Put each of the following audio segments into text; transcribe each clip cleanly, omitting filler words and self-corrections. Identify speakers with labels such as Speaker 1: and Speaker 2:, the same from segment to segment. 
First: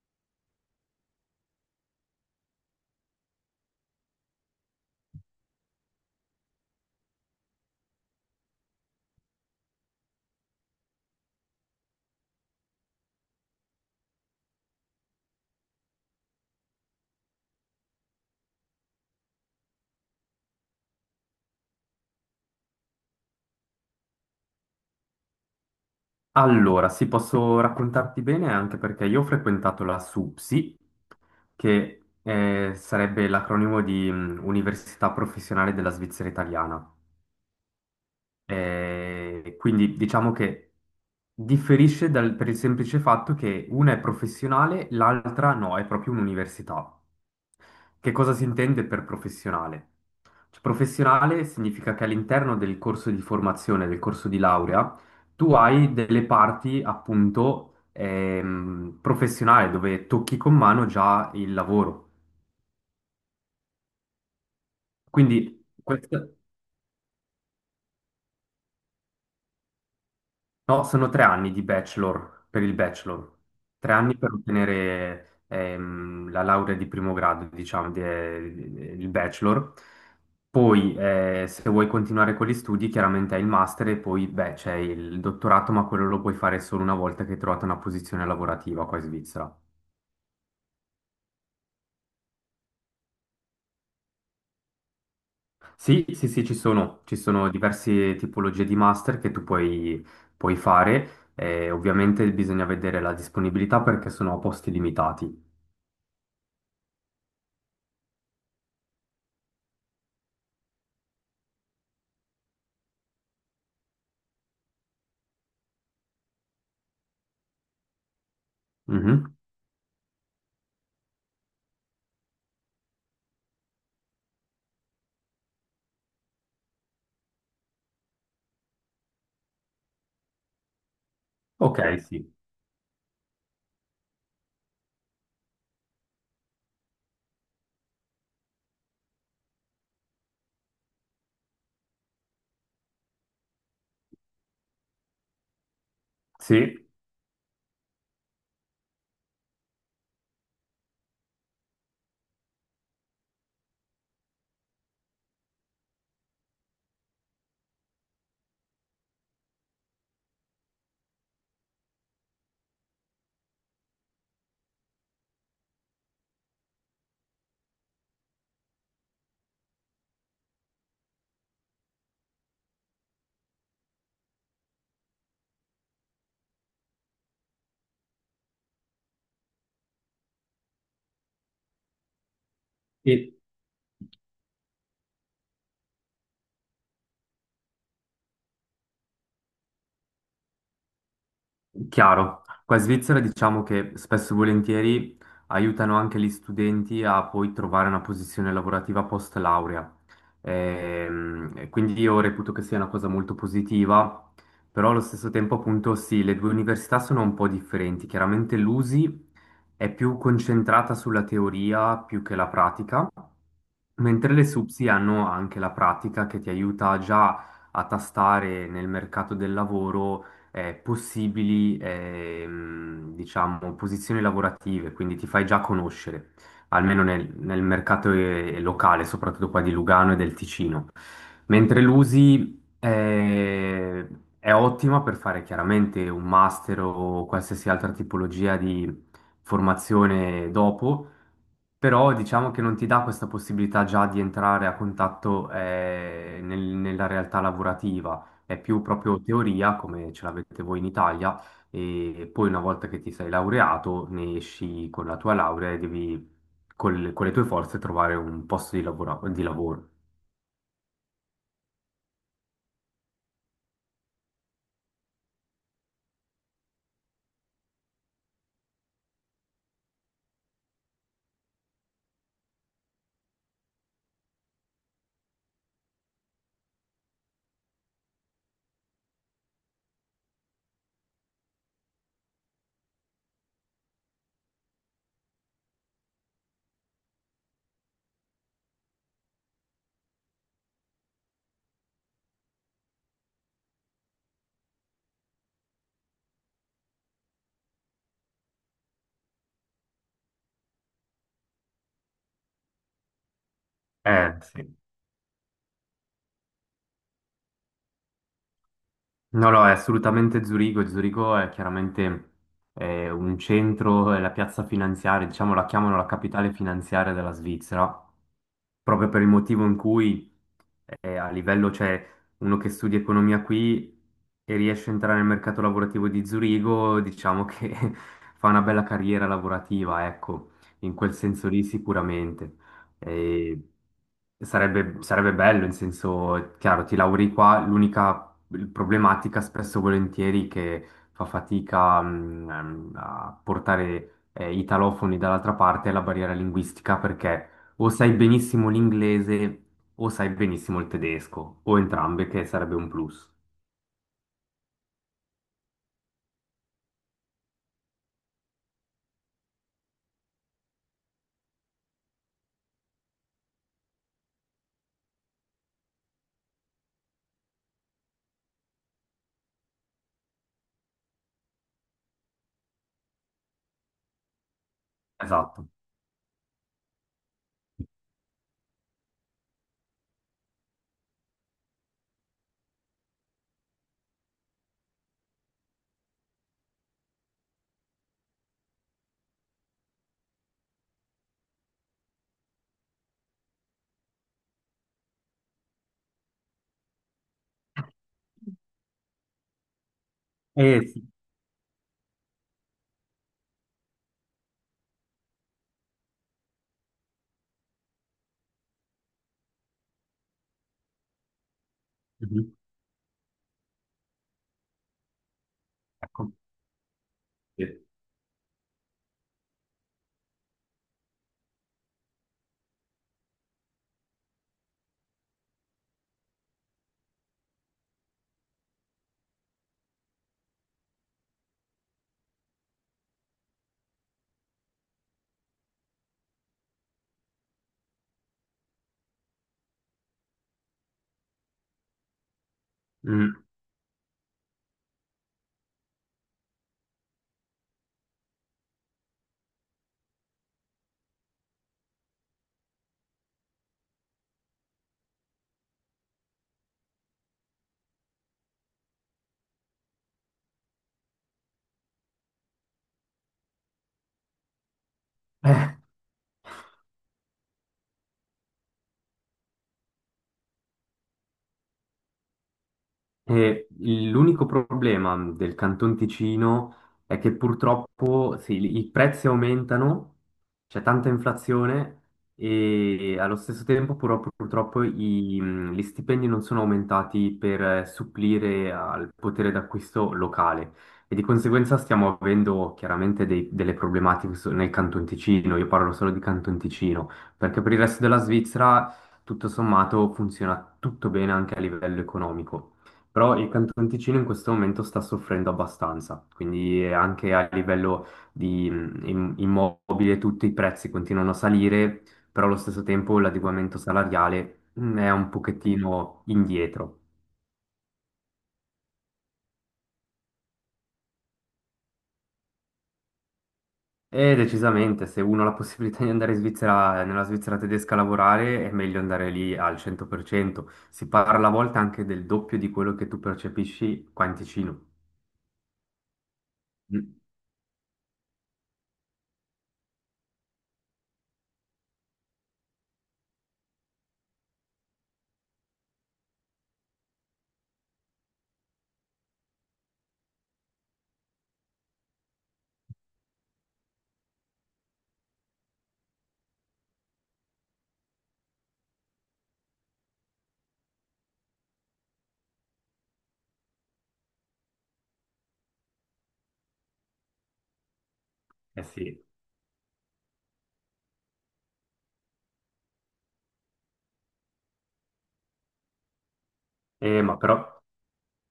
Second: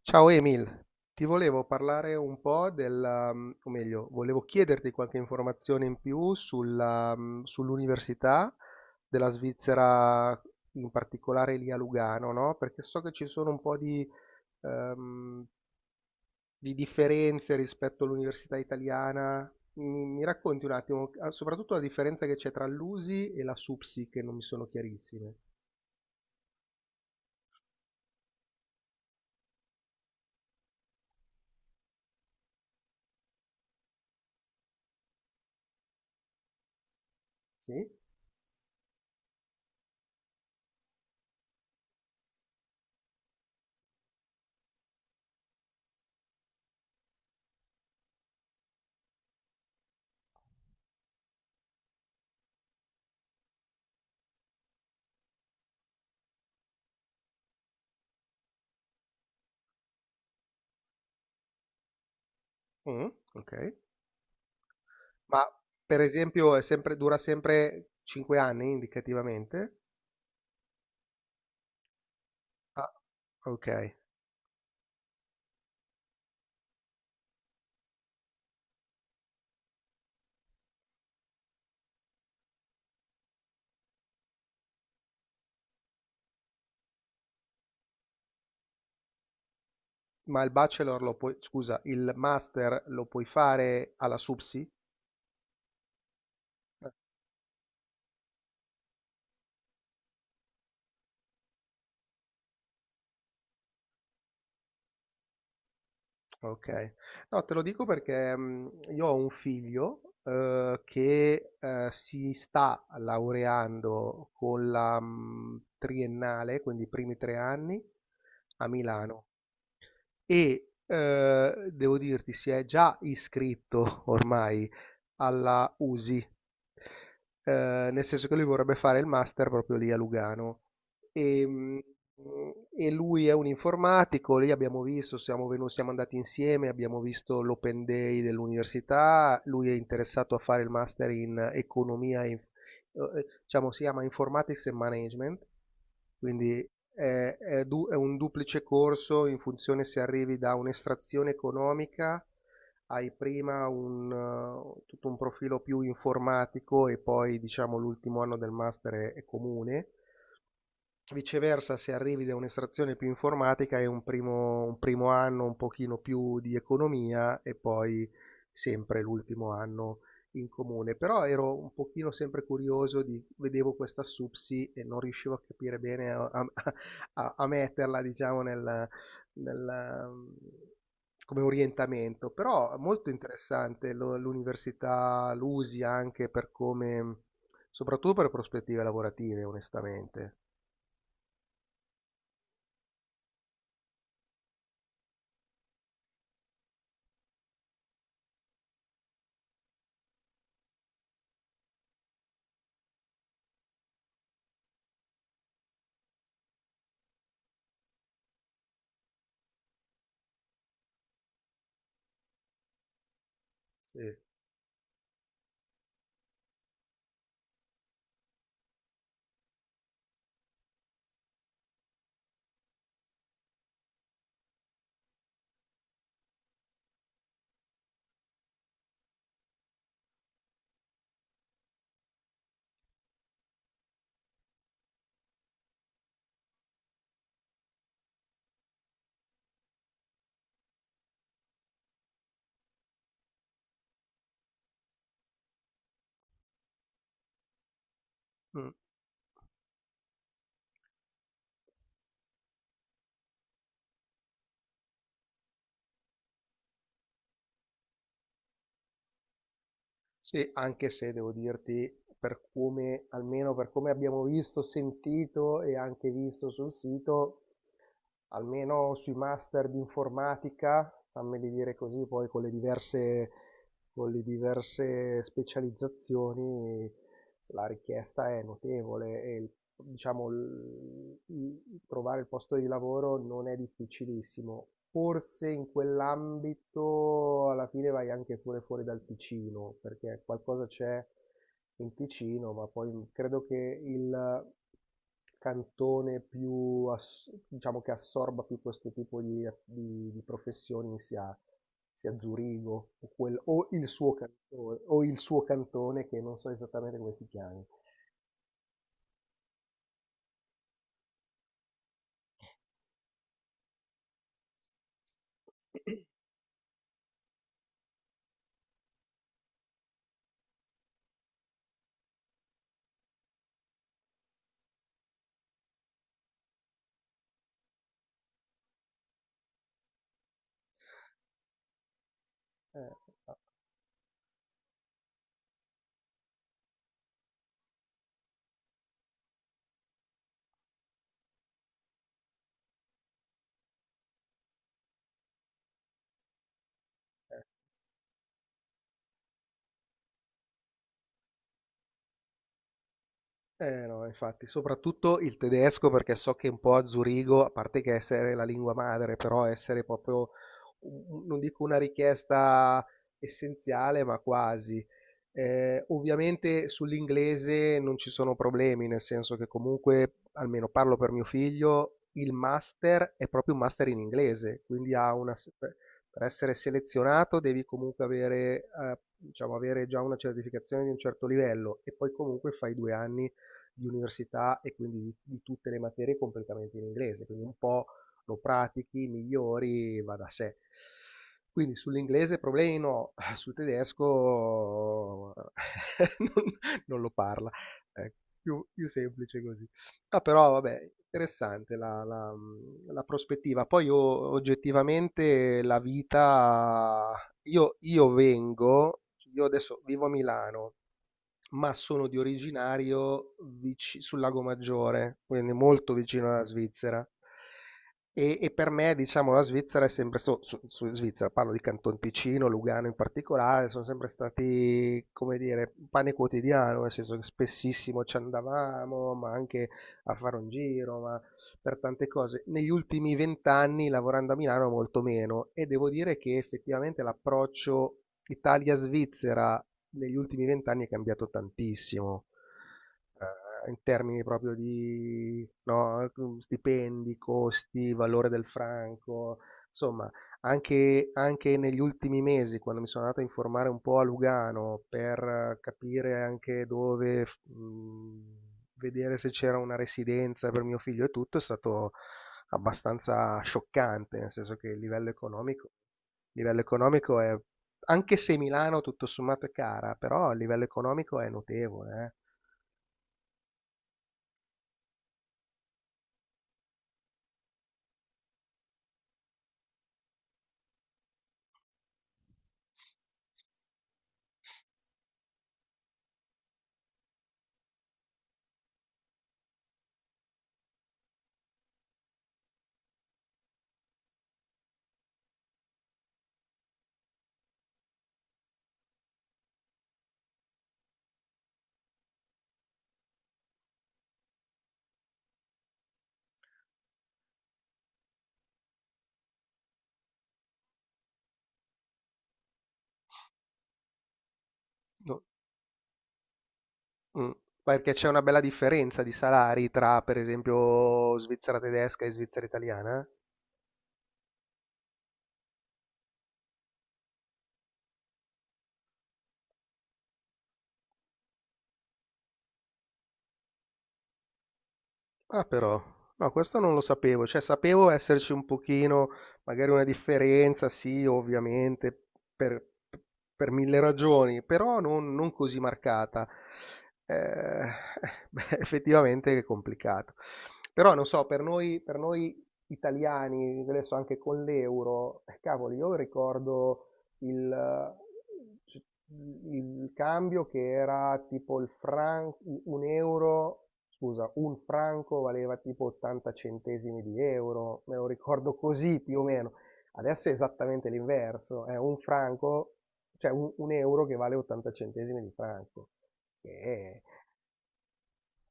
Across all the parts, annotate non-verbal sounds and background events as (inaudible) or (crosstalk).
Speaker 1: Ciao Emil, ti volevo parlare un po' della, o meglio, volevo chiederti qualche informazione in più sulla, sull'università della Svizzera, in particolare lì a Lugano, no? Perché so che ci sono un po' ehm, di differenze rispetto all'università italiana. Mi racconti un attimo, ah, soprattutto la differenza che c'è tra l'USI e la SUPSI, che non mi sono chiarissime.
Speaker 2: Allora, sì, posso raccontarti bene anche perché io ho frequentato la SUPSI, che sarebbe l'acronimo di Università Professionale della Svizzera Italiana.
Speaker 1: Sì?
Speaker 2: Quindi diciamo che per il semplice fatto che una è professionale, l'altra no, è proprio un'università. Che cosa si intende per professionale? Cioè, professionale significa che all'interno del corso di formazione, del corso di laurea, tu hai delle parti appunto professionali dove tocchi con mano già il lavoro.
Speaker 1: Mm, ok. Ma
Speaker 2: Quindi
Speaker 1: per
Speaker 2: questa-
Speaker 1: esempio è sempre, dura sempre 5 anni indicativamente?
Speaker 2: No, sono tre anni di bachelor, per il
Speaker 1: Ah,
Speaker 2: bachelor.
Speaker 1: ok.
Speaker 2: Tre anni per ottenere la laurea di primo grado, diciamo, il bachelor. Poi, se vuoi continuare con gli studi, chiaramente hai il master e poi, beh, c'è il dottorato, ma quello lo puoi fare solo una volta che hai trovato una posizione lavorativa qua in Svizzera.
Speaker 1: Ma il bachelor lo puoi, scusa, il master lo puoi fare alla SUPSI?
Speaker 2: Sì, sì, sì,
Speaker 1: Eh,
Speaker 2: ci sono diverse tipologie di master che puoi fare. Ovviamente bisogna vedere la disponibilità perché sono a posti limitati.
Speaker 1: Ok, no, te lo dico perché io ho un figlio che si sta laureando con la triennale, quindi i primi 3 anni a Milano
Speaker 2: Mhm.
Speaker 1: e devo dirti si è già iscritto (laughs) ormai alla USI, nel senso che lui vorrebbe fare il master proprio lì a Lugano. E, mh,
Speaker 2: Ok, sì,
Speaker 1: e lui è un informatico, lì abbiamo visto, siamo andati insieme, abbiamo visto l'open day dell'università, lui è interessato a fare il master in economia e in diciamo, si chiama Informatics e Management, quindi
Speaker 2: sì,
Speaker 1: è un duplice corso in funzione se arrivi da un'estrazione economica, hai prima un tutto un profilo più informatico e poi diciamo l'ultimo anno del master è comune. Viceversa, se arrivi da un'estrazione più informatica è un primo anno un pochino più di economia e poi sempre l'ultimo anno in comune. Però ero un pochino sempre curioso di, vedevo questa SUPSI e non riuscivo a capire bene a metterla, diciamo, nel- come orientamento. Però molto
Speaker 2: e
Speaker 1: interessante l'università, l'USI anche per come, soprattutto per prospettive lavorative, onestamente.
Speaker 2: chiaro. Qua in Svizzera diciamo che spesso e volentieri aiutano anche gli studenti a poi trovare una posizione lavorativa post laurea. E quindi io reputo che sia una cosa molto positiva, però allo stesso tempo appunto sì, le due università sono un po' differenti. Chiaramente l'USI è più concentrata sulla teoria più che la pratica.
Speaker 1: Sì.
Speaker 2: Mentre le SUPSI hanno anche la pratica che ti aiuta già a tastare nel mercato del lavoro possibili diciamo, posizioni lavorative, quindi ti fai già conoscere, almeno nel mercato locale, soprattutto qua di Lugano e del Ticino. Mentre l'USI è ottima per fare chiaramente un master o qualsiasi altra tipologia di formazione dopo, però diciamo che non ti dà questa possibilità già di entrare a contatto nella realtà lavorativa, è
Speaker 1: Mh.
Speaker 2: più proprio teoria come ce l'avete voi in Italia e poi una volta che ti sei laureato ne esci con la tua laurea e devi con le tue forze trovare un posto di lavoro.
Speaker 1: Sì, anche se devo dirti, per come almeno per come abbiamo visto, sentito e anche visto sul sito, almeno sui master di informatica, fammeli dire così, poi con le diverse specializzazioni la richiesta è notevole e diciamo trovare il posto di lavoro non è difficilissimo. Forse in quell'ambito alla fine vai anche pure fuori dal Ticino, perché qualcosa c'è in Ticino, ma poi credo che il cantone diciamo che assorba più questo tipo di, di professioni sia Zurigo o, o il suo
Speaker 2: Sì.
Speaker 1: cantone che non so esattamente come si chiami.
Speaker 2: No, no, è assolutamente Zurigo. E Zurigo è chiaramente un centro, è la piazza finanziaria, diciamo la chiamano la
Speaker 1: (clears throat)
Speaker 2: capitale finanziaria della Svizzera, proprio per il motivo in cui cioè uno che studia economia qui e riesce a entrare nel mercato lavorativo di Zurigo, diciamo che (laughs) fa una bella carriera lavorativa, ecco, in quel senso lì sicuramente.
Speaker 1: Eh,
Speaker 2: E sarebbe, sarebbe bello, in senso, chiaro, ti lauri qua, problematica spesso e volentieri che fa fatica a portare i talofoni dall'altra parte è la barriera linguistica, perché o sai benissimo l'inglese o sai benissimo il tedesco o entrambe, che sarebbe un plus.
Speaker 1: Eh no, infatti, soprattutto il tedesco perché so che un po' a Zurigo, a parte che essere la lingua madre, però essere proprio, non dico una richiesta essenziale, ma quasi. Ovviamente sull'inglese non ci sono problemi, nel senso che comunque, almeno parlo per mio figlio, il master è proprio un master in inglese, quindi ha una, se-
Speaker 2: Esatto.
Speaker 1: per essere selezionato devi comunque avere, diciamo, avere già una certificazione di un certo livello e poi comunque fai 2 anni di università e quindi di tutte le materie completamente in inglese, quindi un po' lo pratichi, migliori, va da sé. Quindi sull'inglese problemi no, sul tedesco (laughs) non, non, lo parla, è più semplice così. Ah, però
Speaker 2: Eh
Speaker 1: vabbè,
Speaker 2: sì.
Speaker 1: interessante la prospettiva. Poi io, oggettivamente la vita, io, io vengo, io adesso vivo a Milano, ma sono di
Speaker 2: Mhm.
Speaker 1: originario vici sul Lago Maggiore, quindi molto vicino
Speaker 2: Ecco.
Speaker 1: alla Svizzera.
Speaker 2: Sì.
Speaker 1: E per me, diciamo, la Svizzera è sempre Svizzera, parlo di Canton Ticino, Lugano in particolare, sono sempre stati, come dire, pane quotidiano, nel senso che spessissimo ci andavamo, ma anche a fare un giro, ma per tante cose. Negli ultimi vent'anni, lavorando a Milano, molto meno, e devo dire che effettivamente l'approccio Italia-Svizzera negli ultimi vent'anni è cambiato tantissimo,
Speaker 2: Mm.
Speaker 1: in termini proprio di no, stipendi, costi, valore del franco, insomma, anche negli ultimi mesi, quando mi sono andato a informare un po' a Lugano per capire anche dove vedere se c'era una residenza per mio figlio e tutto, è stato abbastanza scioccante, nel senso che
Speaker 2: (laughs) Eh.
Speaker 1: il livello economico è anche se Milano tutto sommato è cara, però a livello economico è notevole, eh.
Speaker 2: E l'unico problema del Canton Ticino è che purtroppo sì, i prezzi aumentano, c'è tanta inflazione e allo stesso tempo però purtroppo gli stipendi non sono aumentati per supplire al potere d'acquisto locale, e di conseguenza stiamo avendo chiaramente delle problematiche nel Canton Ticino, io parlo solo di Canton Ticino, perché per il resto della Svizzera tutto sommato funziona tutto bene anche a livello economico. Però il Canton Ticino in questo momento sta soffrendo abbastanza, quindi anche a livello di immobile, tutti i prezzi continuano a salire, però allo stesso tempo l'adeguamento salariale è
Speaker 1: No-
Speaker 2: un pochettino indietro.
Speaker 1: mm. Perché c'è una bella differenza di salari tra, per esempio, Svizzera tedesca e Svizzera italiana.
Speaker 2: E decisamente, se uno ha la possibilità di andare in Svizzera, nella Svizzera tedesca a lavorare, è meglio andare lì al 100%. Si parla a volte anche del doppio di quello che tu percepisci qua in Ticino.
Speaker 1: Ah però, no, questo non lo
Speaker 2: Mm.
Speaker 1: sapevo, cioè sapevo esserci un pochino, magari una differenza, sì, ovviamente, per, per mille ragioni, però non così marcata. Eh, (laughs) beh, effettivamente è complicato. Però non so, per noi italiani, adesso anche con l'euro, cavolo, io ricordo il, c- il cambio che era tipo il franco, un euro, scusa, un franco valeva tipo 80 centesimi di euro, me lo ricordo
Speaker 2: Eh
Speaker 1: così più o
Speaker 2: sì.
Speaker 1: meno. Adesso è esattamente l'inverso, è un franco, cioè un euro che vale 80 centesimi di franco. Che è-
Speaker 2: Ma però...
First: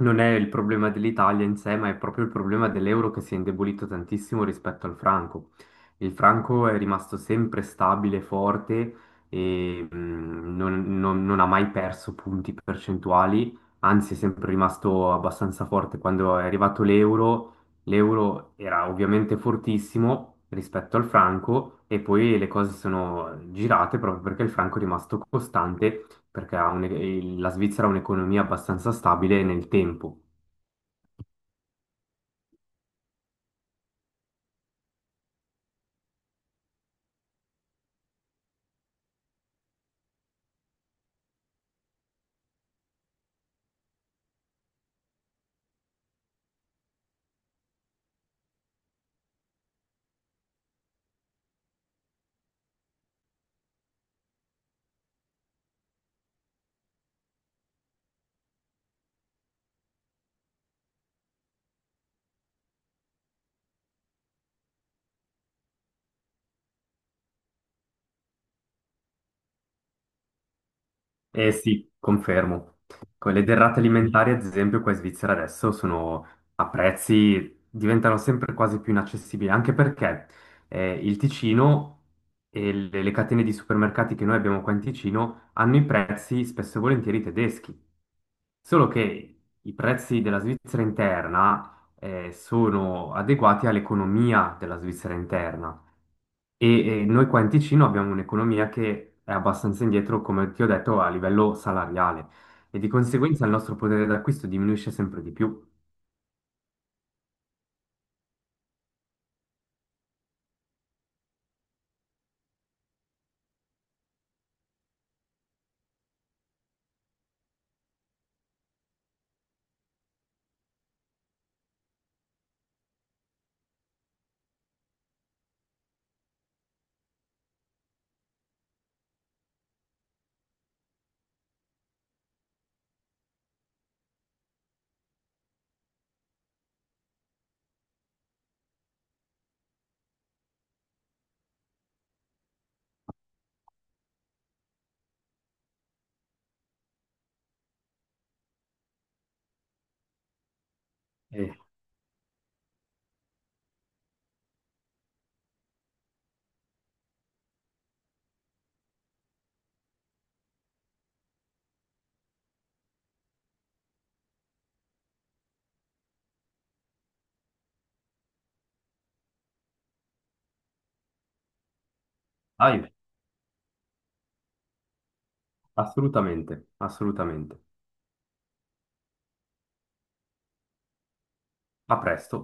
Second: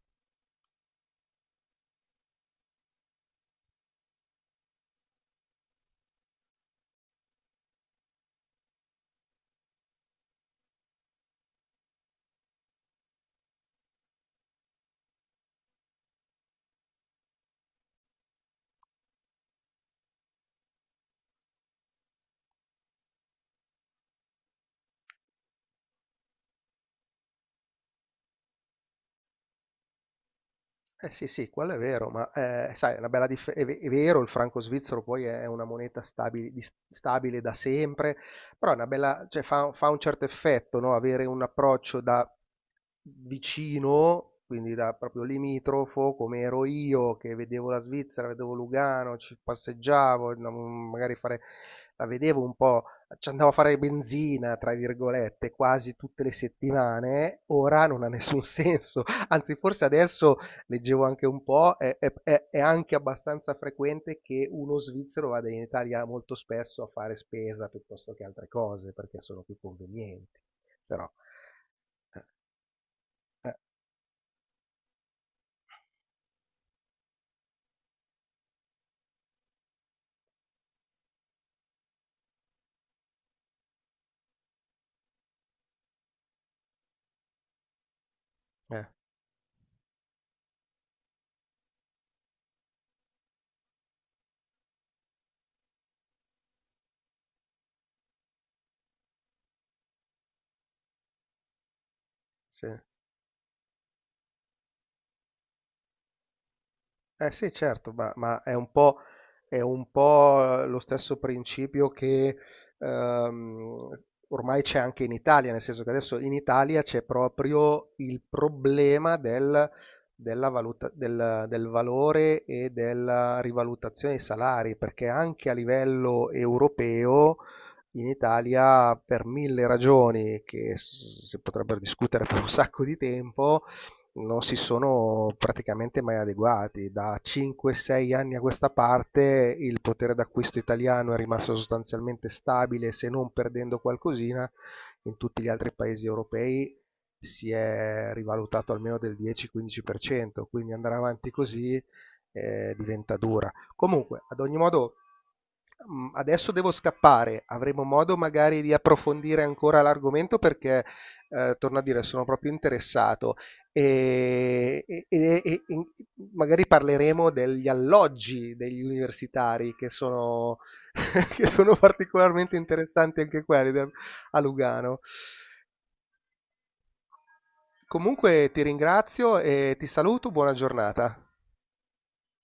Speaker 2: Non è il problema dell'Italia in sé, ma è proprio il problema dell'euro che si è indebolito tantissimo rispetto al franco. Il franco è rimasto sempre stabile, forte e non ha mai perso punti percentuali, anzi è sempre rimasto abbastanza forte. Quando è arrivato l'euro, l'euro era ovviamente fortissimo rispetto al franco e poi le cose sono girate proprio perché il franco è rimasto costante perché la Svizzera ha un'economia abbastanza stabile nel tempo.
Speaker 1: Eh sì, sì, quello è vero, ma sai, è una bella è vero, il franco svizzero poi è una moneta stabile, stabile da sempre, però è una bella, cioè, fa un certo effetto, no? Avere un approccio da vicino, quindi da proprio limitrofo, come ero io che vedevo la Svizzera, vedevo Lugano, ci passeggiavo, andavo magari a fare, la vedevo un po', ci andavo a fare benzina, tra virgolette, quasi tutte le settimane, ora non ha nessun (laughs) senso. Anzi, forse adesso leggevo anche un po', è anche abbastanza frequente che uno svizzero vada in Italia molto spesso a fare spesa piuttosto che altre cose, perché sono più convenienti. Però.
Speaker 2: Eh sì,
Speaker 1: Eh.
Speaker 2: confermo. Con le derrate alimentari, ad esempio, qua in Svizzera adesso sono a prezzi diventano sempre quasi più inaccessibili, anche perché il Ticino e le catene di supermercati che noi abbiamo qua in Ticino hanno i prezzi spesso e volentieri tedeschi,
Speaker 1: Eh.
Speaker 2: solo che i prezzi della Svizzera interna sono adeguati all'economia della Svizzera interna. Noi qua in Ticino abbiamo un'economia che è abbastanza indietro, come ti ho detto, a livello salariale,
Speaker 1: Sì.
Speaker 2: e di conseguenza il nostro potere d'acquisto diminuisce sempre di più.
Speaker 1: Eh sì, certo, ma è un po' lo stesso principio che ehm, ormai c'è anche in Italia, nel senso che adesso in Italia c'è proprio il problema della valuta, del valore e della rivalutazione dei salari, perché anche a livello europeo in Italia, per mille ragioni che si potrebbero discutere per un sacco di tempo, non si sono praticamente mai adeguati. Da 5-6 anni a questa parte il potere d'acquisto italiano è rimasto sostanzialmente stabile, se non perdendo qualcosina, in tutti gli altri paesi europei si è rivalutato almeno del 10-15%, quindi andare avanti
Speaker 2: Eh,
Speaker 1: così diventa dura. Comunque, ad ogni modo, adesso devo scappare, avremo modo magari di approfondire ancora l'argomento perché, torno a dire, sono proprio interessato e magari parleremo degli alloggi degli universitari che sono, (laughs) che sono particolarmente
Speaker 2: ahimè,
Speaker 1: interessanti anche quelli a Lugano.
Speaker 2: assolutamente, assolutamente.
Speaker 1: Comunque ti ringrazio e ti saluto, buona giornata.
Speaker 2: A presto.